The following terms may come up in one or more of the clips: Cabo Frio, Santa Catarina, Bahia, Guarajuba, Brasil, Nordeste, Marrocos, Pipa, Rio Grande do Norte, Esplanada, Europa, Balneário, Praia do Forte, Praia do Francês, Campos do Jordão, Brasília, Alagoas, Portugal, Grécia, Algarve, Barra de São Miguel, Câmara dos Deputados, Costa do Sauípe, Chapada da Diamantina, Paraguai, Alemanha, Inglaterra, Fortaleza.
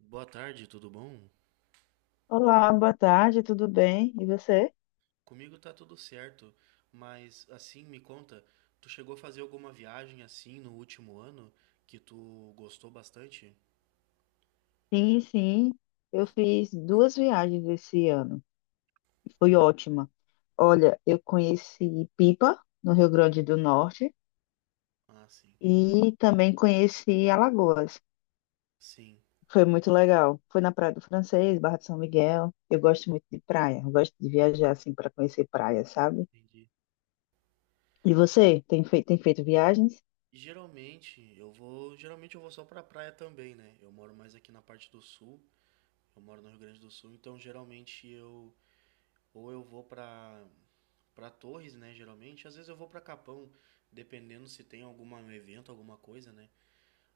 Boa tarde, tudo bom? Olá, boa tarde, tudo bem? E você? Comigo tá tudo certo, mas assim, me conta, tu chegou a fazer alguma viagem assim no último ano que tu gostou bastante? Sim, sim. Eu fiz duas viagens esse ano. Foi ótima. Olha, eu conheci Pipa, no Rio Grande do Norte, Ah, sim. e também conheci Alagoas. Sim, Foi muito legal. Foi na Praia do Francês, Barra de São Miguel. Eu gosto muito de praia. Eu gosto de viajar assim para conhecer praia, sabe? entendi. E você? Tem feito viagens? Geralmente, eu vou só pra praia também, né? Eu moro mais aqui na parte do sul, eu moro no Rio Grande do Sul, então geralmente eu vou pra para Torres, né, geralmente, às vezes eu vou pra Capão, dependendo se tem algum evento, alguma coisa, né?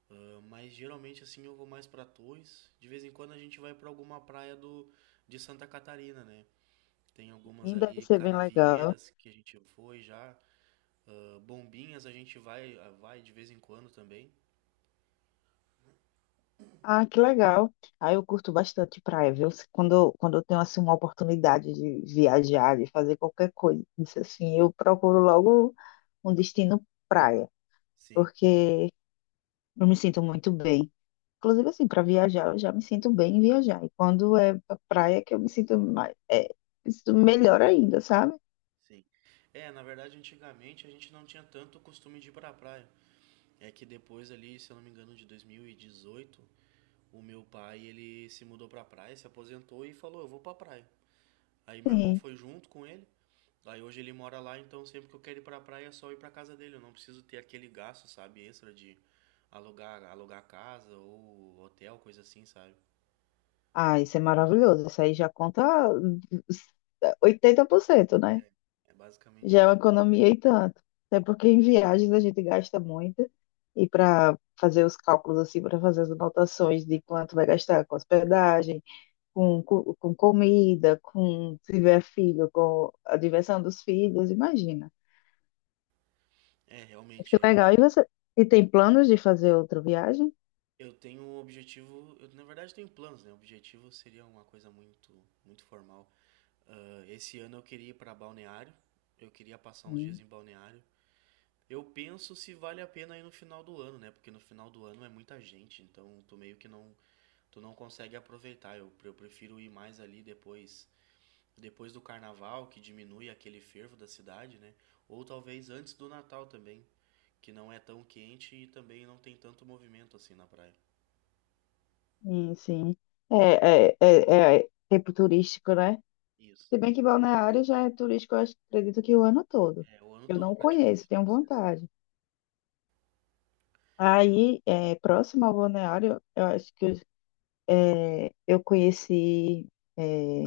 Ah, mas geralmente assim eu vou mais para Torres. De vez em quando a gente vai para alguma praia do de Santa Catarina, né? Tem algumas Sim, deve ali, ser bem legal. Canavieiras que a gente foi já. Ah, Bombinhas a gente vai de vez em quando também. Ah, que legal. Ah, eu curto bastante praia, viu? Quando eu tenho assim uma oportunidade de viajar, de fazer qualquer coisa, isso assim, eu procuro logo um destino praia, Sim, é, porque eu me sinto muito bem. Inclusive assim, para viajar, eu já me sinto bem em viajar. E quando é pra praia que eu me sinto mais, me sinto melhor ainda, sabe? sim. É, na verdade antigamente a gente não tinha tanto costume de ir pra praia. É que depois ali, se eu não me engano, de 2018, o meu pai ele se mudou pra praia, se aposentou e falou, eu vou pra praia. Aí meu irmão Sim. foi junto com ele. Aí hoje ele mora lá, então sempre que eu quero ir pra praia é só ir pra casa dele. Eu não preciso ter aquele gasto, sabe, extra de alugar casa ou hotel, coisa assim, sabe? Ah, isso é maravilhoso. Isso aí já conta 80%, né? É basicamente Já é uma isso. economia e tanto. Até porque em viagens a gente gasta muito e para fazer os cálculos assim, para fazer as anotações de quanto vai gastar com hospedagem, com comida, com se tiver filho, com a diversão dos filhos, imagina. É, Mas que realmente é é. legal. E tem planos de fazer outra viagem? Eu tenho um objetivo, eu na verdade tenho planos, né? O objetivo seria uma coisa muito, muito formal. Ah, esse ano eu queria ir pra Balneário. Eu queria passar uns dias Sim, em Balneário. Eu penso se vale a pena ir no final do ano, né? Porque no final do ano é muita gente, então tu meio que não consegue aproveitar. Eu prefiro ir mais ali depois do carnaval, que diminui aquele fervo da cidade, né? Ou talvez antes do Natal também, que não é tão quente e também não tem tanto movimento assim na praia. sim. Sim. É tempo turístico, né? Isso. Se bem que Balneário já é turístico, acredito que o ano todo. É, o ano Eu não todo conheço, praticamente tenho deve ser assim. vontade. Próximo ao balneário, eu acho que eu é, eu conheci. é,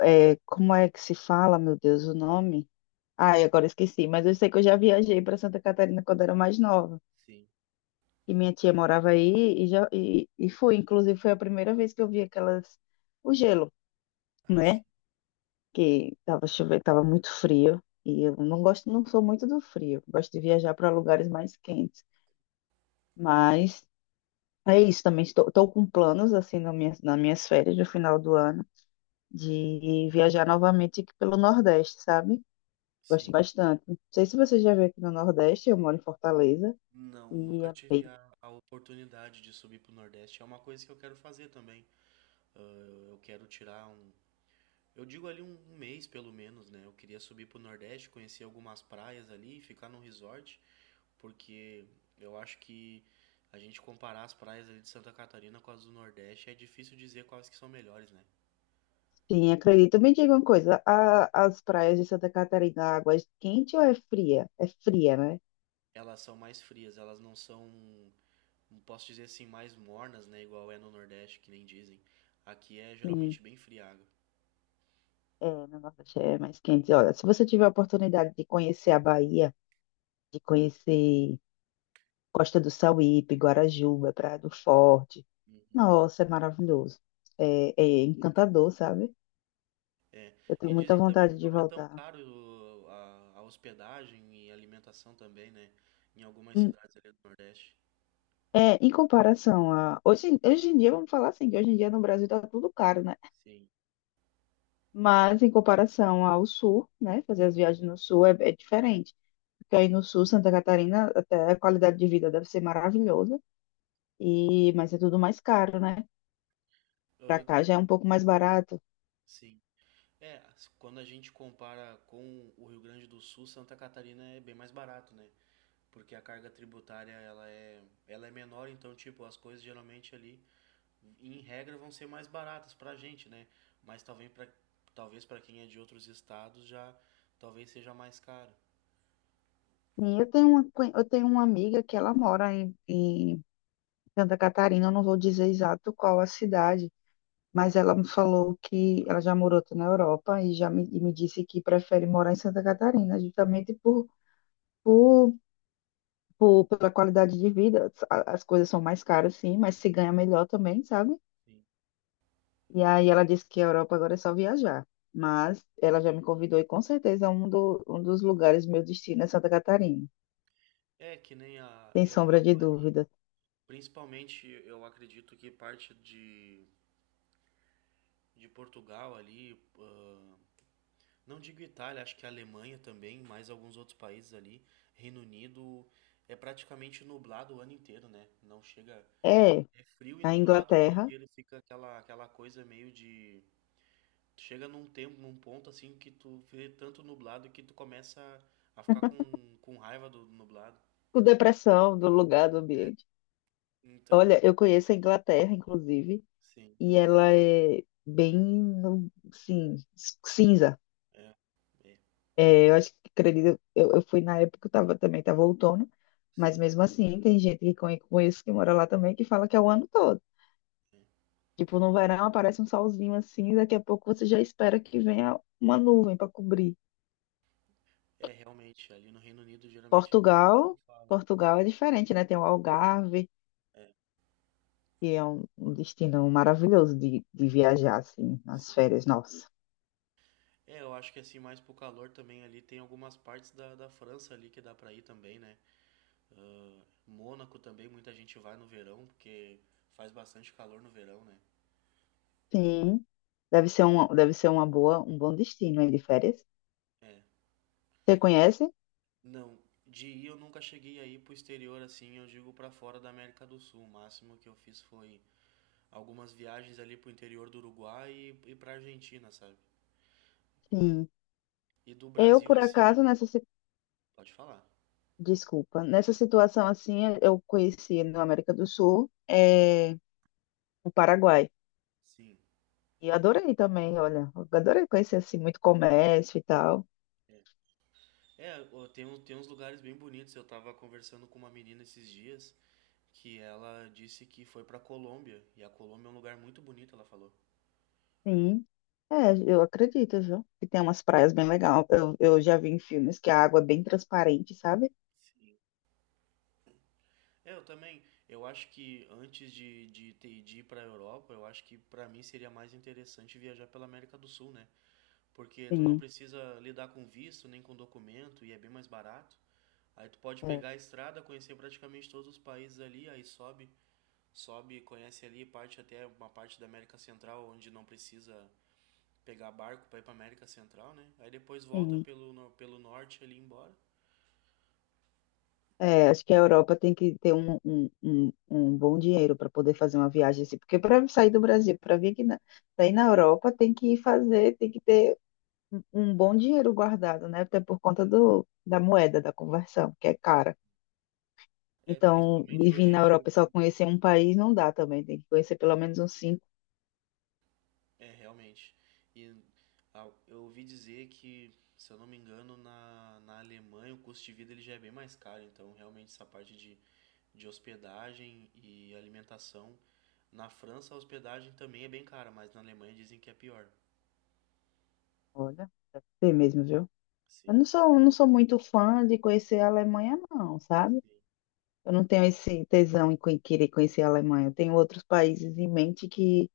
Como é que se fala, meu Deus, o nome? Ai, agora esqueci, mas eu sei que eu já viajei para Santa Catarina quando era mais nova. Sim. E minha tia morava aí e fui. Inclusive, foi a primeira vez que eu vi aquelas. O gelo, Ah, sim. né? Que tava chovendo, tava muito frio. E eu não gosto, não sou muito do frio. Gosto de viajar para lugares mais quentes. Mas. É isso também. Estou com planos, assim, nas minhas férias do final do ano, de viajar novamente aqui pelo Nordeste, sabe? Gosto Sim. bastante. Não sei se você já veio aqui no Nordeste, eu moro em Hum. Fortaleza, Não, e nunca é tive bem. A oportunidade de subir pro Nordeste. É uma coisa que eu quero fazer também. Ah, eu quero tirar um. Eu digo ali um mês pelo menos, né? Eu queria subir pro Nordeste, conhecer algumas praias ali, ficar num resort, porque eu acho que a gente comparar as praias ali de Santa Catarina com as do Nordeste é difícil dizer quais que são melhores, né? Sim, acredito. Me diga uma coisa: as praias de Santa Catarina, a água é quente ou é fria? É fria, né? Elas são mais frias, elas não são, não posso dizer assim, mais mornas, né? Igual é no Nordeste, que nem dizem. Aqui é Sim, geralmente bem fria a água. é, no Nordeste é mais quente. Olha, se você tiver a oportunidade de conhecer a Bahia, de conhecer Costa do Sauípe, Guarajuba, Praia do Forte, Uhum. nossa, é maravilhoso. É encantador, sabe? Eu E tenho muita dizem também que vontade de não é tão voltar. caro, a hospedagem e alimentação também, né? Em algumas Hum. cidades ali do Nordeste. É, em comparação a. Hoje em dia, vamos falar assim, que hoje em dia no Brasil tá tudo caro, né? Sim. Mas em comparação ao sul, né? Fazer as viagens no sul é diferente. Porque aí Uhum. no sul, Santa Catarina, até a qualidade de vida deve ser maravilhosa, mas é tudo mais caro, né? Pra Ah, cá já é um pouco mais barato. sim. É, as- quando a gente compara com o Rio Grande do Sul, Santa Catarina é bem mais barato, né? Porque a carga tributária ela é menor, então tipo, as coisas geralmente ali, em regra, vão ser mais baratas pra gente, né? Mas talvez para quem é de outros estados já talvez seja mais caro. E eu tenho eu tenho uma amiga que ela mora em Santa Catarina, eu não vou dizer exato qual a cidade. Mas ela me falou que ela já morou na Europa e me disse que prefere morar em Santa Catarina, justamente por, pela qualidade de vida. As coisas são mais caras, sim, mas se ganha melhor também, sabe? Sim. E aí ela disse que a Europa agora é só viajar. Mas ela já me convidou e com certeza um dos lugares meu destino é Santa Catarina, É que nem a sem sombra de Europa ali, dúvida. principalmente eu acredito que parte de Portugal ali. Ah, não digo Itália, acho que a Alemanha também, mais alguns outros países ali. Reino Unido é praticamente nublado o ano inteiro, né? Não chega É frio e a nublado o ano Inglaterra, inteiro, fica aquela coisa meio de. Chega num tempo, num ponto assim que tu vê tanto nublado que tu começa a ficar com raiva do nublado. com depressão do lugar, do ambiente. Então, Olha, eu conheço a Inglaterra, inclusive. sim, E ela é bem, sim, cinza. é, é, Eu fui na época, também estava outono, mas sim. mesmo assim, tem gente conheço que mora lá também que fala que é o ano todo. Tipo, no verão aparece um solzinho assim, daqui a pouco você já espera que venha uma nuvem para cobrir. É realmente, ali no Reino Unido geralmente todo mundo Portugal, fala. Portugal é diferente, né? Tem o Algarve, É, que é um destino maravilhoso de viajar, assim, nas sim. férias, nossa. É, eu acho que assim, mais pro calor também ali, tem algumas partes da França ali que dá pra ir também, né? Mônaco também, muita gente vai no verão, porque faz bastante calor no verão, né? Sim, deve ser uma boa, um bom destino aí de férias. É. Você conhece? Não, de ir eu nunca cheguei a ir pro exterior assim, eu digo pra fora da América do Sul. O máximo que eu fiz foi algumas viagens ali pro interior do Uruguai e pra Argentina, sabe? Sim. E do Eu, Brasil por assim, acaso, nessa, si- pode falar. desculpa, Nessa situação assim, eu conheci na América do Sul, é, o Paraguai. Sim. E adorei também, olha, eu adorei conhecer assim muito comércio e tal. É, é ó, tem, um- tem uns lugares bem bonitos. Eu tava conversando com uma menina esses dias, que ela disse que foi pra Colômbia. E a Colômbia é um lugar muito bonito, ela falou. Sim. É, eu acredito, viu? Que tem umas praias bem legais. Eu já vi em filmes que a água é bem transparente, sabe? Sim. Eu também, eu acho que antes de, ter- de ir pra Europa, eu acho que pra mim seria mais interessante viajar pela América do Sul, né? Porque tu não Sim. precisa lidar com visto nem com documento e é bem mais barato. Aí tu pode É, pegar a estrada, conhecer praticamente todos os países ali, aí sobe, conhece ali parte até uma parte da América Central onde não precisa pegar barco para ir para América Central, né? Aí depois volta sim. pelo, no- pelo norte ali embora. É, acho que a Europa tem que ter um bom dinheiro para poder fazer uma viagem assim, porque para sair do Brasil, para vir aqui na, pra ir na Europa, tem que ter um bom dinheiro guardado, né? Até por conta da moeda, da conversão, que é cara. É, Então, e principalmente vir hoje em na dia Europa e só que conhecer um país não dá também, tem que conhecer pelo menos uns cinco. é realmente. E ah, eu ouvi dizer que, se eu não me engano, na Alemanha o custo de vida ele já é bem mais caro, então realmente essa parte de hospedagem e alimentação. Na França a hospedagem também é bem cara, mas na Alemanha dizem que é pior. Olha, tem mesmo, viu? Eu Sim, não sou, não sou muito fã de conhecer a Alemanha, não, sabe? sim, Eu não tenho esse tesão em querer conhecer a Alemanha. Eu tenho outros países em mente que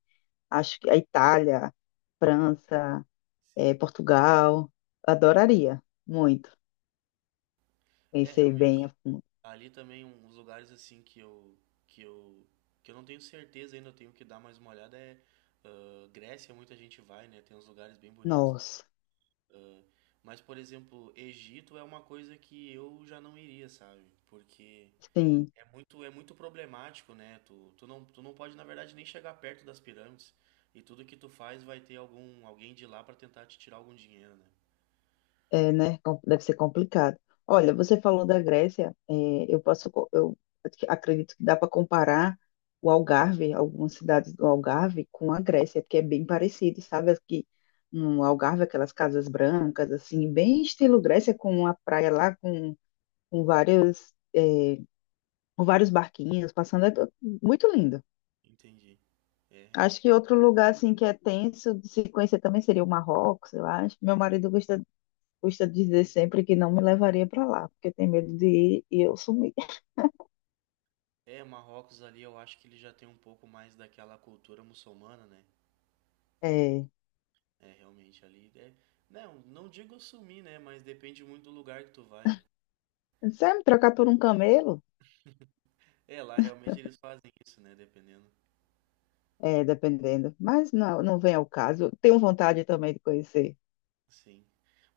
acho que a Itália, França, eh, sim. Portugal. Adoraria muito É conhecer bem a realmente. fundo. Ali também um- uns lugares assim que eu que eu não tenho certeza ainda, eu tenho que dar mais uma olhada é ah, Grécia, muita gente vai, né? Tem uns lugares bem bonitos. Nossa, Ah, mas por exemplo, Egito é uma coisa que eu já não iria, sabe? Porque sim, é muito problemático, né? Tu tu não pode na verdade nem chegar perto das pirâmides e tudo que tu faz vai ter algum alguém de lá pra tentar te tirar algum dinheiro, né? é, né? Deve ser complicado. Eu- Olha, você falou da Grécia, eu acredito que dá para comparar o Algarve, algumas cidades do Algarve, com a Grécia, porque é bem parecido, sabe? Aqui no Algarve, aquelas casas brancas, assim, bem estilo Grécia, com a praia lá, com va- com vários barquinhos passando, é muito lindo. Entendi. É, Acho realmente. que outro lugar assim que é tenso de se conhecer também seria o Marrocos, eu acho. Gosta de dizer sempre que não me levaria para lá, porque tem medo de ir e eu sumir. É, Marrocos ali eu acho que ele já tem um pouco mais daquela cultura muçulmana, né? É, É, realmente ali é. Não, não digo sumir, né? Mas depende muito do lugar que tu vai, né? sabe, me trocar por um camelo? É, lá realmente eles fazem isso, né? Dependendo. É, dependendo. Mas não, não vem ao caso. Tenho vontade também de conhecer. Sim.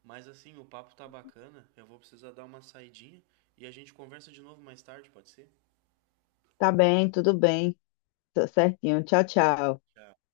Mas assim, o papo tá bacana. Eu vou precisar dar uma saidinha e a gente conversa de novo mais tarde, pode ser? Tá bem, tudo bem, tô certinho. Tchau, tchau. Tchau.